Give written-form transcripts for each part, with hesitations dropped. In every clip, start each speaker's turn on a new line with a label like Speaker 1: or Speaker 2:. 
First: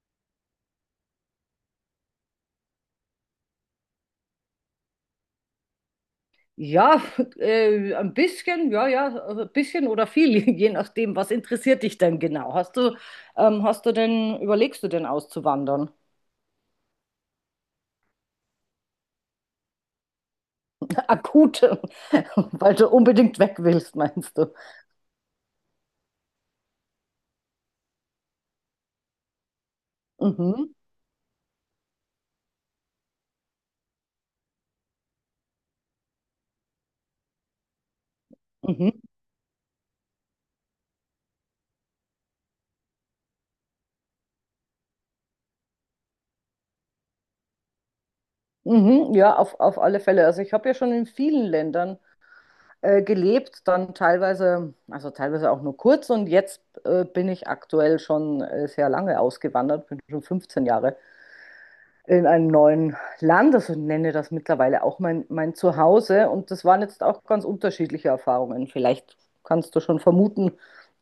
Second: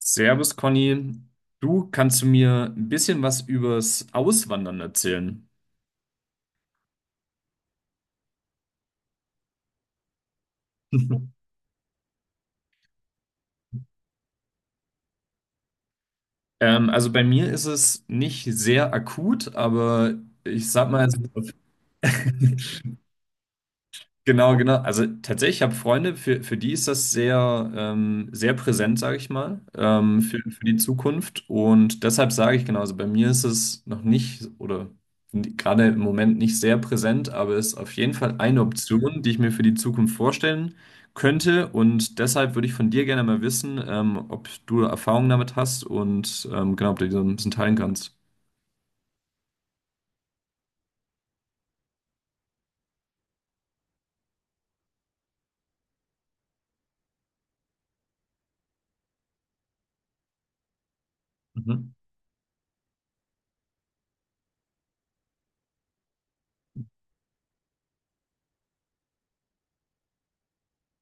Speaker 1: Servus, Conny. Du kannst du mir ein bisschen was übers Auswandern erzählen?
Speaker 2: Ja, ein bisschen, ja, ja, also ein bisschen oder viel, je nachdem, was interessiert dich denn genau? Überlegst du denn auszuwandern?
Speaker 1: Also bei mir ist es nicht sehr akut, aber ich sag mal,
Speaker 2: Akut, weil du unbedingt weg willst, meinst du?
Speaker 1: genau, genau. Also tatsächlich, ich habe Freunde, für die ist das sehr, sehr präsent, sage ich mal, für
Speaker 2: Mhm,
Speaker 1: die Zukunft. Und deshalb sage ich, genau, also bei mir ist es noch nicht oder gerade im Moment nicht sehr präsent, aber es ist auf jeden Fall eine
Speaker 2: mhm,
Speaker 1: Option, die ich mir für die Zukunft vorstellen könnte. Und deshalb würde ich von dir gerne mal wissen, ob du Erfahrungen damit hast, und genau, ob du die so ein bisschen teilen kannst.
Speaker 2: mhm, ja, auf alle Fälle. Also ich habe ja schon in vielen Ländern gelebt, dann teilweise, also teilweise auch nur kurz und jetzt bin ich aktuell schon sehr lange ausgewandert, bin schon 15 Jahre
Speaker 1: Mhm.
Speaker 2: in einem neuen Land, also nenne das mittlerweile auch mein Zuhause. Und das waren jetzt auch ganz unterschiedliche Erfahrungen. Vielleicht kannst du schon vermuten,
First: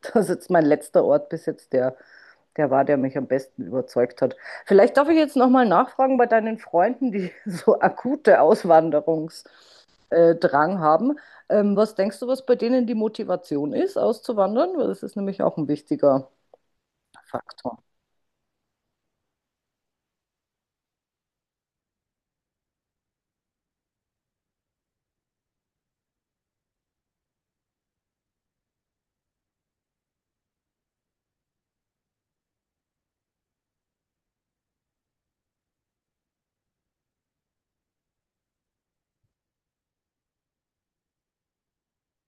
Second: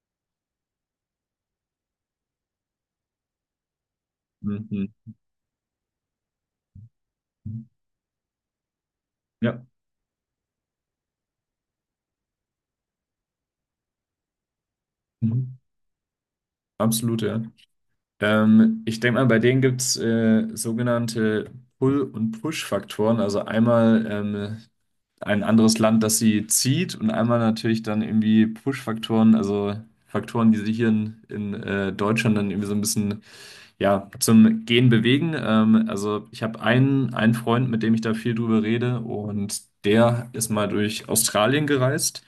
Speaker 2: dass jetzt mein letzter Ort bis jetzt der mich am besten überzeugt hat.
Speaker 1: Mhm.
Speaker 2: Vielleicht darf ich jetzt nochmal nachfragen bei deinen Freunden, die so akute Auswanderungsdrang
Speaker 1: Ja,
Speaker 2: haben. Was denkst du, was bei denen die Motivation ist, auszuwandern? Weil das ist nämlich
Speaker 1: mhm.
Speaker 2: auch ein wichtiger
Speaker 1: Absolut, ja.
Speaker 2: Faktor.
Speaker 1: Ich denke mal, bei denen gibt es sogenannte Pull- und Push-Faktoren. Also einmal ein anderes Land, das sie zieht, und einmal natürlich dann irgendwie Push-Faktoren, also Faktoren, die sie hier in Deutschland dann irgendwie so ein bisschen, ja, zum Gehen bewegen. Also ich habe einen, einen Freund, mit dem ich da viel drüber rede, und der ist mal durch Australien gereist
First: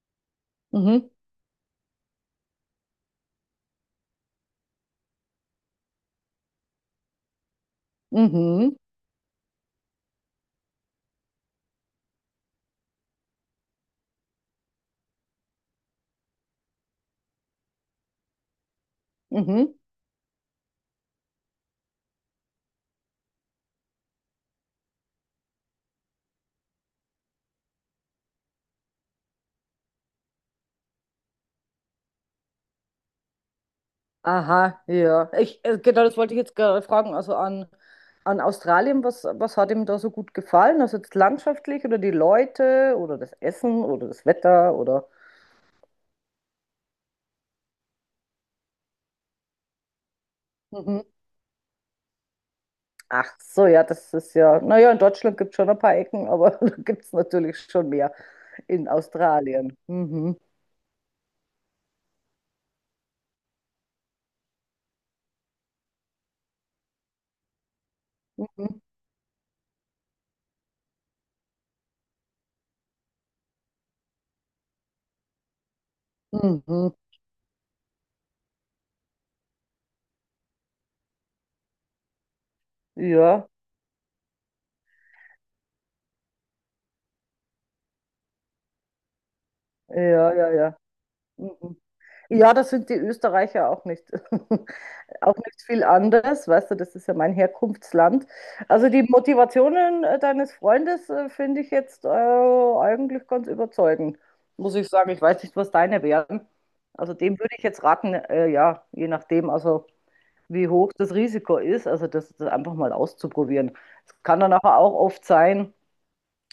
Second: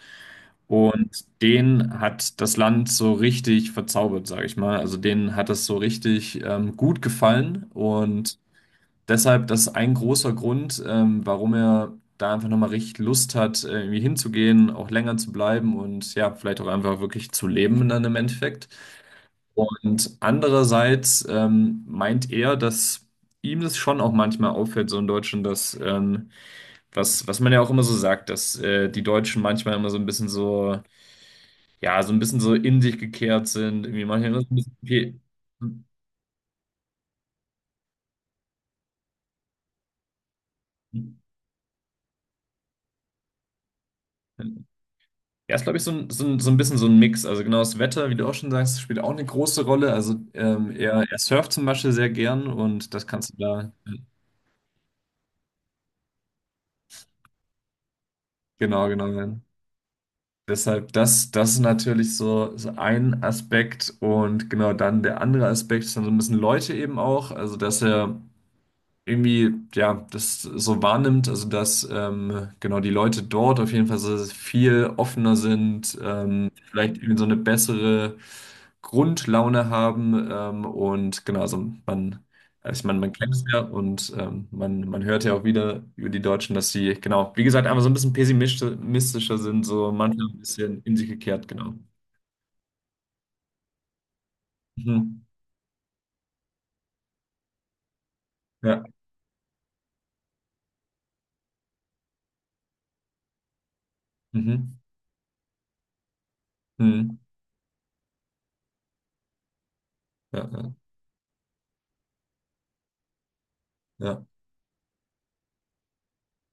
Speaker 2: Mhm,
Speaker 1: und den hat das Land so richtig verzaubert, sage ich mal. Also denen hat das so richtig gut gefallen, und
Speaker 2: mhm,
Speaker 1: deshalb, das ist ein großer Grund, warum er da einfach nochmal richtig Lust hat, irgendwie hinzugehen, auch länger zu bleiben und, ja, vielleicht auch einfach wirklich zu leben dann im Endeffekt.
Speaker 2: mhm.
Speaker 1: Und andererseits meint er, dass ihm das schon auch manchmal auffällt, so in Deutschland, dass, was, was man ja auch immer so sagt, dass die Deutschen manchmal immer so ein bisschen so, ja, so ein bisschen so in sich gekehrt sind, irgendwie manchmal immer so ein bisschen,
Speaker 2: Aha,
Speaker 1: okay.
Speaker 2: ja. Genau, das wollte ich jetzt gerade fragen. Also an Australien, was hat ihm da so gut gefallen? Also jetzt landschaftlich oder die Leute oder das Essen oder das Wetter oder.
Speaker 1: Ja, ist, glaube ich, so ein bisschen so ein Mix. Also genau, das Wetter, wie du auch schon sagst, spielt auch eine große Rolle. Also er,
Speaker 2: Mhm.
Speaker 1: er surft zum Beispiel sehr gern und das kannst
Speaker 2: Ach
Speaker 1: du
Speaker 2: so,
Speaker 1: da,
Speaker 2: ja, das ist ja. Naja, in Deutschland gibt es schon ein paar Ecken, aber da gibt es natürlich schon mehr
Speaker 1: genau,
Speaker 2: in
Speaker 1: genau, ja.
Speaker 2: Australien. Mhm.
Speaker 1: Deshalb, das ist natürlich so, so ein Aspekt, und genau, dann der andere Aspekt ist dann so ein bisschen Leute eben auch. Also, dass er
Speaker 2: Mhm.
Speaker 1: irgendwie, ja, das so wahrnimmt, also dass genau, die Leute dort auf jeden Fall so viel offener sind,
Speaker 2: Mhm.
Speaker 1: vielleicht irgendwie so eine bessere Grundlaune haben, und genau, also man, also ich meine, man kennt es
Speaker 2: Ja,
Speaker 1: ja, und man, man hört ja auch wieder über die Deutschen, dass sie, genau, wie gesagt, einfach so ein bisschen pessimistischer sind, so manchmal
Speaker 2: ja,
Speaker 1: ein
Speaker 2: ja, ja.
Speaker 1: bisschen in sich gekehrt, genau.
Speaker 2: Mhm. Ja, das sind die Österreicher auch nicht.
Speaker 1: Mhm.
Speaker 2: Auch nicht viel anders, weißt du, das ist ja mein Herkunftsland.
Speaker 1: Ja,
Speaker 2: Also die Motivationen deines Freundes finde ich jetzt eigentlich ganz überzeugend,
Speaker 1: mhm.
Speaker 2: muss ich sagen. Ich weiß nicht, was deine wären. Also
Speaker 1: Mhm.
Speaker 2: dem würde ich jetzt raten, ja, je nachdem, also
Speaker 1: Ja,
Speaker 2: wie
Speaker 1: ja,
Speaker 2: hoch das Risiko ist, also das einfach mal auszuprobieren. Es
Speaker 1: ja,
Speaker 2: kann dann aber auch oft sein,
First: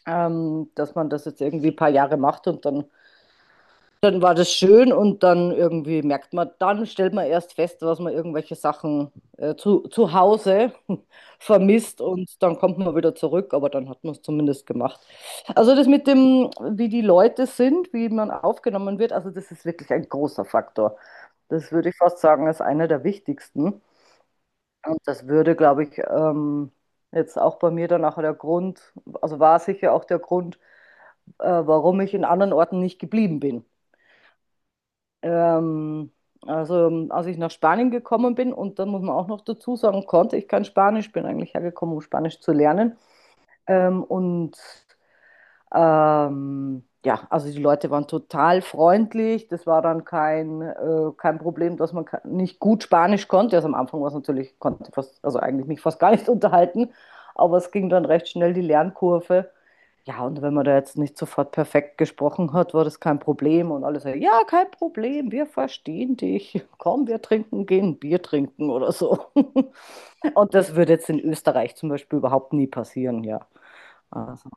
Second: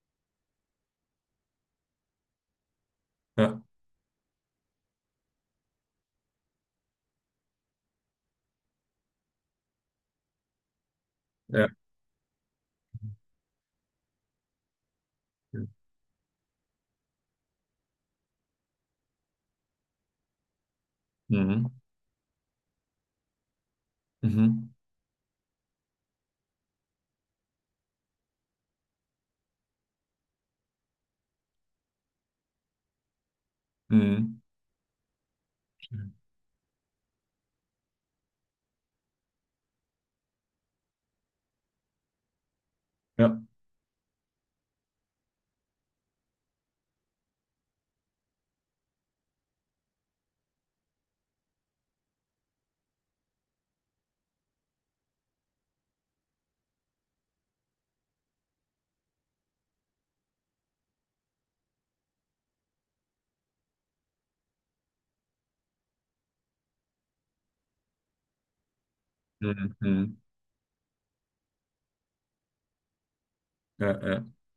Speaker 2: dass man das jetzt irgendwie ein paar Jahre macht und dann
Speaker 1: ja,
Speaker 2: dann war das schön und dann irgendwie merkt man, dann stellt man erst fest, was man irgendwelche Sachen zu Hause
Speaker 1: ja,
Speaker 2: vermisst und dann kommt man wieder zurück, aber dann hat man es zumindest gemacht.
Speaker 1: ja.
Speaker 2: Also das mit dem, wie die Leute sind, wie man aufgenommen wird, also das ist wirklich ein großer Faktor. Das
Speaker 1: Mhm.
Speaker 2: würde ich fast sagen, ist einer der wichtigsten.
Speaker 1: Mhm.
Speaker 2: Und das würde, glaube ich, jetzt auch bei mir dann auch der Grund, also war sicher auch der Grund, warum ich in anderen Orten nicht geblieben bin.
Speaker 1: Mhm.
Speaker 2: Ähm, also, als ich nach Spanien gekommen bin, und dann muss man auch noch dazu sagen, konnte ich kein Spanisch, bin eigentlich hergekommen, um Spanisch zu lernen.
Speaker 1: Ja.
Speaker 2: Und ja, also die Leute waren total freundlich. Das war dann kein Problem, dass man nicht gut Spanisch konnte. Also am Anfang war es natürlich, konnte fast, also eigentlich mich fast gar nicht unterhalten, aber es ging dann recht schnell die Lernkurve. Ja, und wenn man da jetzt nicht sofort perfekt gesprochen hat, war das kein Problem. Und alle so, ja, kein Problem, wir verstehen dich. Komm, wir trinken, gehen Bier trinken oder so.
Speaker 1: Mhm.
Speaker 2: Und das würde jetzt in Österreich zum Beispiel überhaupt nie passieren, ja.
Speaker 1: Ja, ja.
Speaker 2: Also,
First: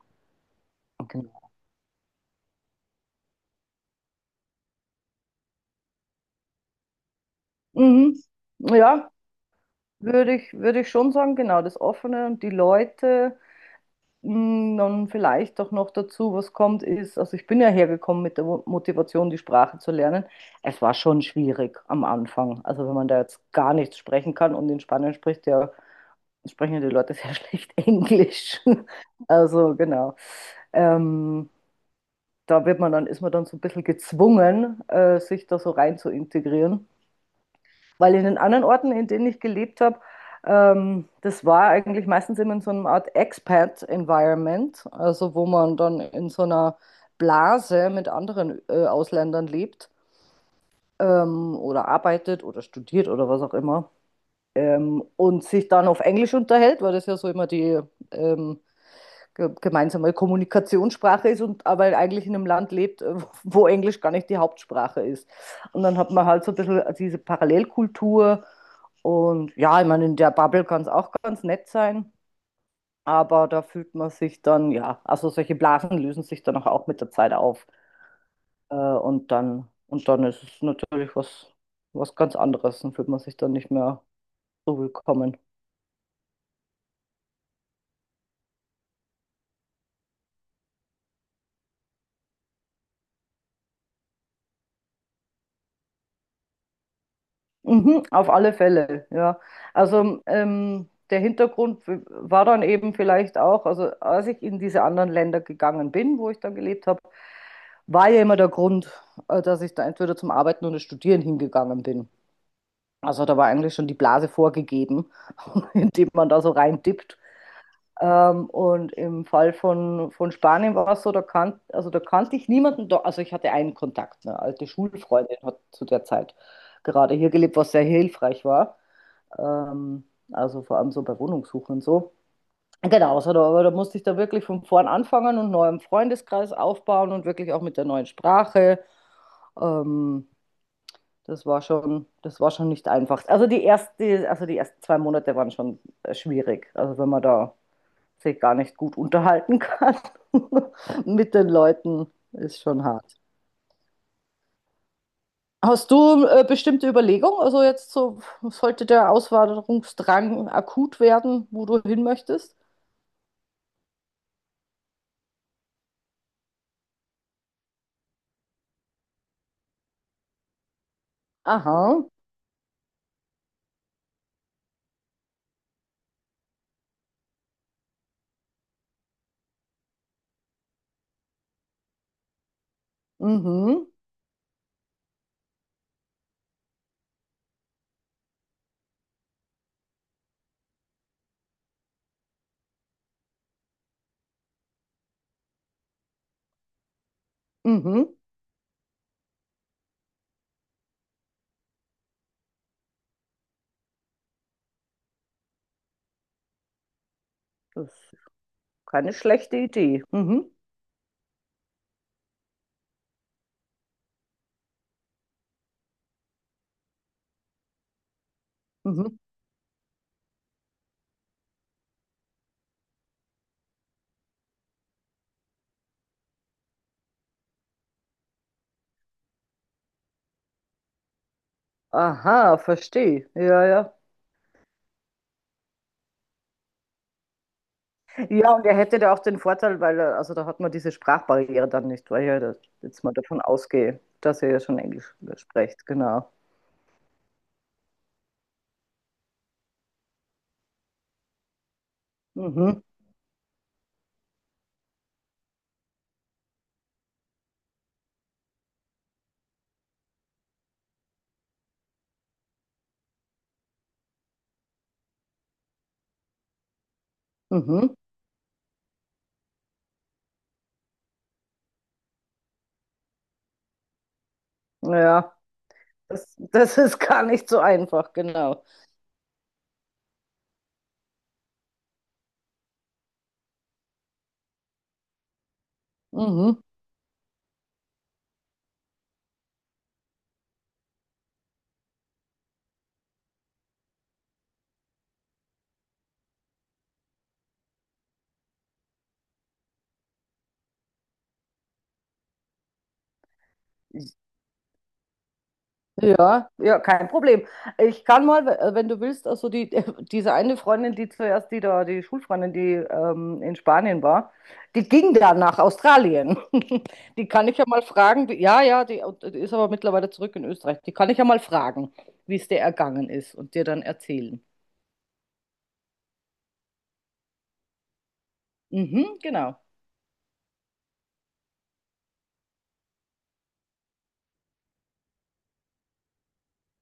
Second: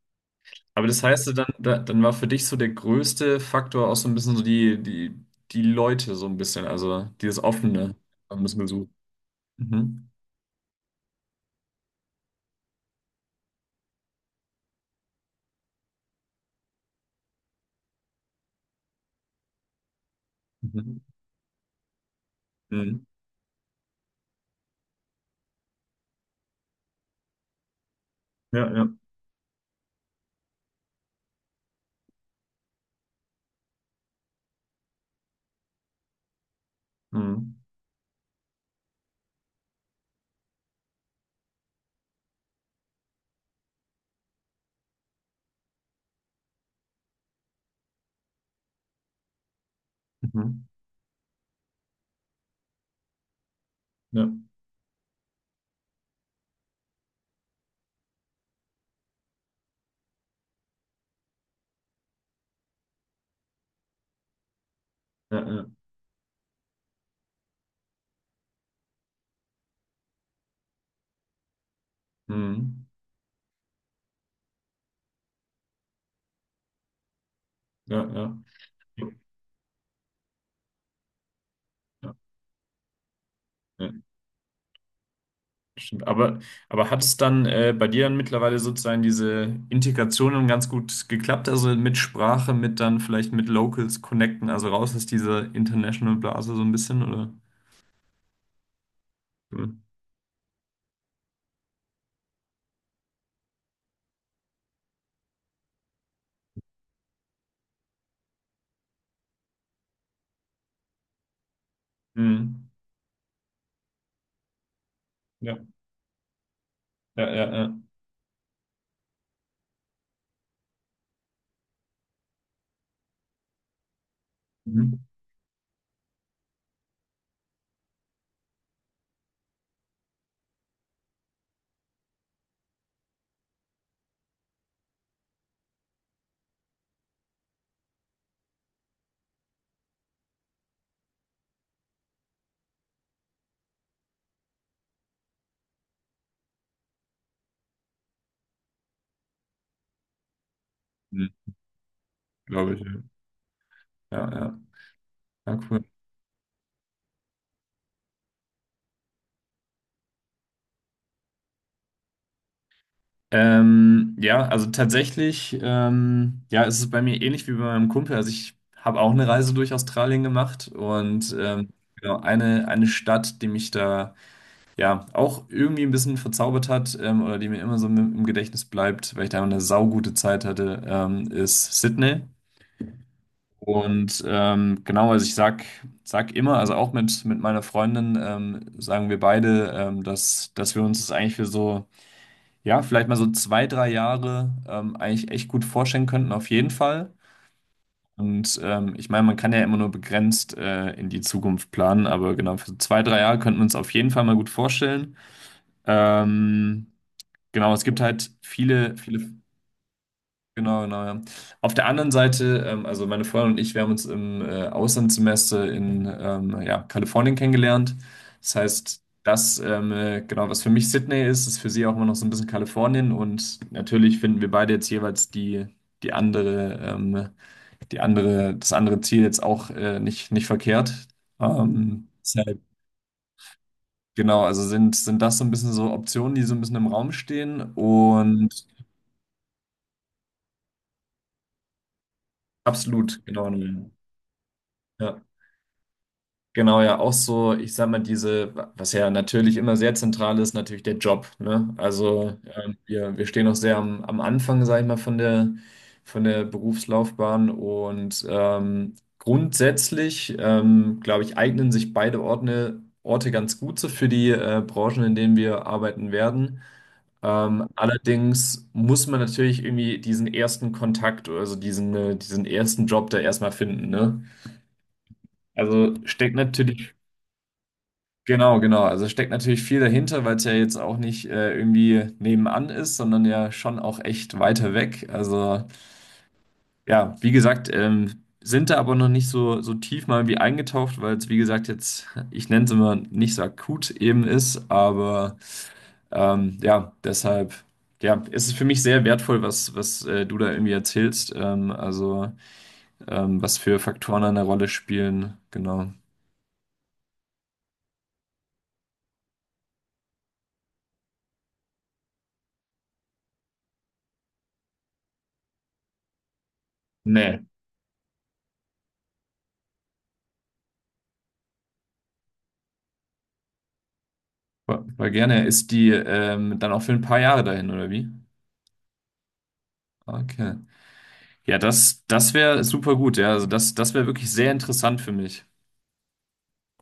Speaker 1: Aber das heißt, ja
Speaker 2: genau.
Speaker 1: dann, dann war für dich so der größte Faktor auch so ein bisschen so die Leute, so ein bisschen, also dieses Offene
Speaker 2: Mhm.
Speaker 1: ein bisschen gesucht.
Speaker 2: Ja,
Speaker 1: Mhm.
Speaker 2: würde ich schon sagen, genau, das Offene und die Leute. Dann vielleicht auch noch dazu, was kommt, ist, also ich bin ja hergekommen mit der Motivation, die Sprache zu lernen. Es war
Speaker 1: Mhm.
Speaker 2: schon schwierig am Anfang. Also wenn
Speaker 1: Mhm.
Speaker 2: man da jetzt gar nichts sprechen kann und in Spanien sprechen ja die Leute sehr schlecht Englisch.
Speaker 1: Ja, ja.
Speaker 2: Also genau. Ähm, da wird man dann, ist man dann so ein bisschen gezwungen, sich da so rein zu integrieren.
Speaker 1: Mhm.
Speaker 2: Weil in den anderen Orten, in denen ich gelebt habe, das war eigentlich meistens immer in so einer Art Expat-Environment, also wo man dann in so einer Blase mit anderen Ausländern lebt
Speaker 1: Mhm.
Speaker 2: oder arbeitet oder studiert oder was auch immer
Speaker 1: Ja,
Speaker 2: und sich dann auf Englisch unterhält, weil das ja so immer die ähm, gemeinsame Kommunikationssprache ist und aber eigentlich in einem Land lebt, wo Englisch gar nicht die Hauptsprache ist.
Speaker 1: ja, ja.
Speaker 2: Und dann hat man halt so ein bisschen diese Parallelkultur und ja, ich meine, in der Bubble kann es auch ganz nett sein,
Speaker 1: Mhm.
Speaker 2: aber da fühlt man sich dann, ja, also solche Blasen lösen sich dann auch mit der Zeit auf
Speaker 1: Ja, ja. Ja,
Speaker 2: und dann ist es natürlich was, ganz anderes, dann fühlt man sich dann nicht
Speaker 1: ja.
Speaker 2: mehr so willkommen.
Speaker 1: Stimmt, aber hat es dann bei dir dann mittlerweile sozusagen diese Integration dann ganz gut geklappt? Also mit Sprache, mit dann vielleicht mit Locals connecten, also raus aus dieser international Blase so ein bisschen, oder?
Speaker 2: Mhm, auf alle Fälle, ja.
Speaker 1: Mhm.
Speaker 2: Also der Hintergrund war dann eben vielleicht auch, also als ich in diese anderen Länder gegangen bin, wo ich dann gelebt habe, war ja immer der Grund, dass ich da entweder zum Arbeiten oder Studieren hingegangen bin.
Speaker 1: Mhm.
Speaker 2: Also da war eigentlich schon die Blase vorgegeben,
Speaker 1: Ja,
Speaker 2: indem man da so reindippt.
Speaker 1: ja, ja, ja.
Speaker 2: Und im Fall von Spanien war es so, da, kan also da kannte ich niemanden, da, also ich hatte einen Kontakt, eine alte
Speaker 1: Mhm.
Speaker 2: Schulfreundin hat zu der Zeit gerade hier gelebt, was sehr hilfreich war. Ähm, also vor allem so bei Wohnungssuche und so. Genau, also da, aber da musste ich da wirklich von vorn anfangen und neuem Freundeskreis aufbauen und wirklich auch mit der neuen Sprache. Ähm, das war schon nicht einfach. Also die ersten 2 Monate waren schon schwierig. Also wenn man da sich gar nicht gut unterhalten kann mit
Speaker 1: Mhm.
Speaker 2: den Leuten, ist
Speaker 1: Glaube ich,
Speaker 2: schon
Speaker 1: ja.
Speaker 2: hart.
Speaker 1: Ja, ja, ja, cool.
Speaker 2: Hast du bestimmte Überlegungen? Also jetzt so, sollte der Auswanderungsdrang akut werden, wo du hin möchtest?
Speaker 1: Ja, also tatsächlich, ja, ist es ist bei mir ähnlich wie bei meinem Kumpel. Also ich habe auch eine Reise durch Australien gemacht, und
Speaker 2: Aha,
Speaker 1: genau, eine Stadt, die mich da, ja, auch irgendwie ein bisschen verzaubert hat, oder die mir immer so im Gedächtnis bleibt, weil ich da eine saugute Zeit hatte, ist Sydney.
Speaker 2: mhm,
Speaker 1: Und genau, also ich sag immer, also auch mit meiner Freundin, sagen wir beide, dass wir uns das eigentlich für so, ja, vielleicht mal so zwei, drei Jahre eigentlich echt gut vorstellen könnten, auf jeden Fall.
Speaker 2: mhm.
Speaker 1: Und ich meine, man kann ja immer nur begrenzt in die Zukunft planen, aber genau, für zwei, drei Jahre könnten wir uns auf jeden Fall mal gut vorstellen. Ähm, Genau, es
Speaker 2: Das
Speaker 1: gibt
Speaker 2: ist
Speaker 1: halt
Speaker 2: keine schlechte Idee. Mhm,
Speaker 1: genau, genau, ja. Auf der anderen Seite, also meine Freundin und ich, wir haben uns im Auslandssemester in ja, Kalifornien kennengelernt. Das heißt,
Speaker 2: mhm.
Speaker 1: das, genau, was für mich Sydney ist, ist für sie auch immer noch so ein bisschen Kalifornien. Und natürlich finden wir beide jetzt jeweils die andere, ähm, die andere, das andere Ziel jetzt auch nicht verkehrt.
Speaker 2: Aha,
Speaker 1: Deshalb,
Speaker 2: verstehe. Ja, ja.
Speaker 1: genau, also sind das so ein bisschen so Optionen, die so ein bisschen im Raum stehen. Und
Speaker 2: Ja, und er hätte da auch den Vorteil, weil er, also da hat man diese Sprachbarriere dann nicht, weil ich ja da jetzt mal
Speaker 1: absolut,
Speaker 2: davon
Speaker 1: genau, ne,
Speaker 2: ausgehe, dass er ja schon Englisch
Speaker 1: ja,
Speaker 2: spricht, genau.
Speaker 1: genau, ja, auch so, ich sag mal, diese, was ja natürlich immer sehr zentral ist, natürlich der Job, ne? Also
Speaker 2: Mhm,
Speaker 1: wir stehen noch sehr am, am Anfang, sag ich mal, von der Berufslaufbahn und grundsätzlich, glaube ich, eignen sich beide Orte ganz gut so für die Branchen, in denen wir arbeiten werden.
Speaker 2: mhm.
Speaker 1: Allerdings muss man natürlich irgendwie diesen ersten Kontakt, also diesen, diesen ersten Job da erstmal finden, ne?
Speaker 2: Ja,
Speaker 1: Also
Speaker 2: das,
Speaker 1: steckt
Speaker 2: das
Speaker 1: natürlich,
Speaker 2: ist gar nicht so einfach,
Speaker 1: genau,
Speaker 2: genau.
Speaker 1: genau, also steckt natürlich viel dahinter, weil es ja jetzt auch nicht irgendwie nebenan ist, sondern ja schon auch echt weiter weg. Also
Speaker 2: Mhm.
Speaker 1: ja, wie gesagt, sind da aber noch nicht so, so tief mal wie eingetaucht, weil es, wie gesagt, jetzt, ich nenne es immer, nicht so akut eben ist, aber ja, deshalb. Ja, es ist es für mich sehr wertvoll, was, was du da irgendwie erzählst. Also, was für Faktoren eine Rolle spielen. Genau.
Speaker 2: Ja, ja, kein Problem. Ich kann mal, wenn du willst, also die, diese eine Freundin, die zuerst, die da, die Schulfreundin, die in Spanien war, die ging dann nach Australien. Die
Speaker 1: Nee,
Speaker 2: kann ich ja mal fragen, ja, ja, die ist aber mittlerweile zurück in Österreich. Die kann ich ja mal fragen, wie es dir ergangen ist und dir dann erzählen.
Speaker 1: war, war gerne. Ist die dann auch für ein paar Jahre dahin, oder wie?
Speaker 2: Mhm, genau.
Speaker 1: Okay. Ja, das, das wäre super gut, ja. Also das, das wäre wirklich sehr interessant für mich.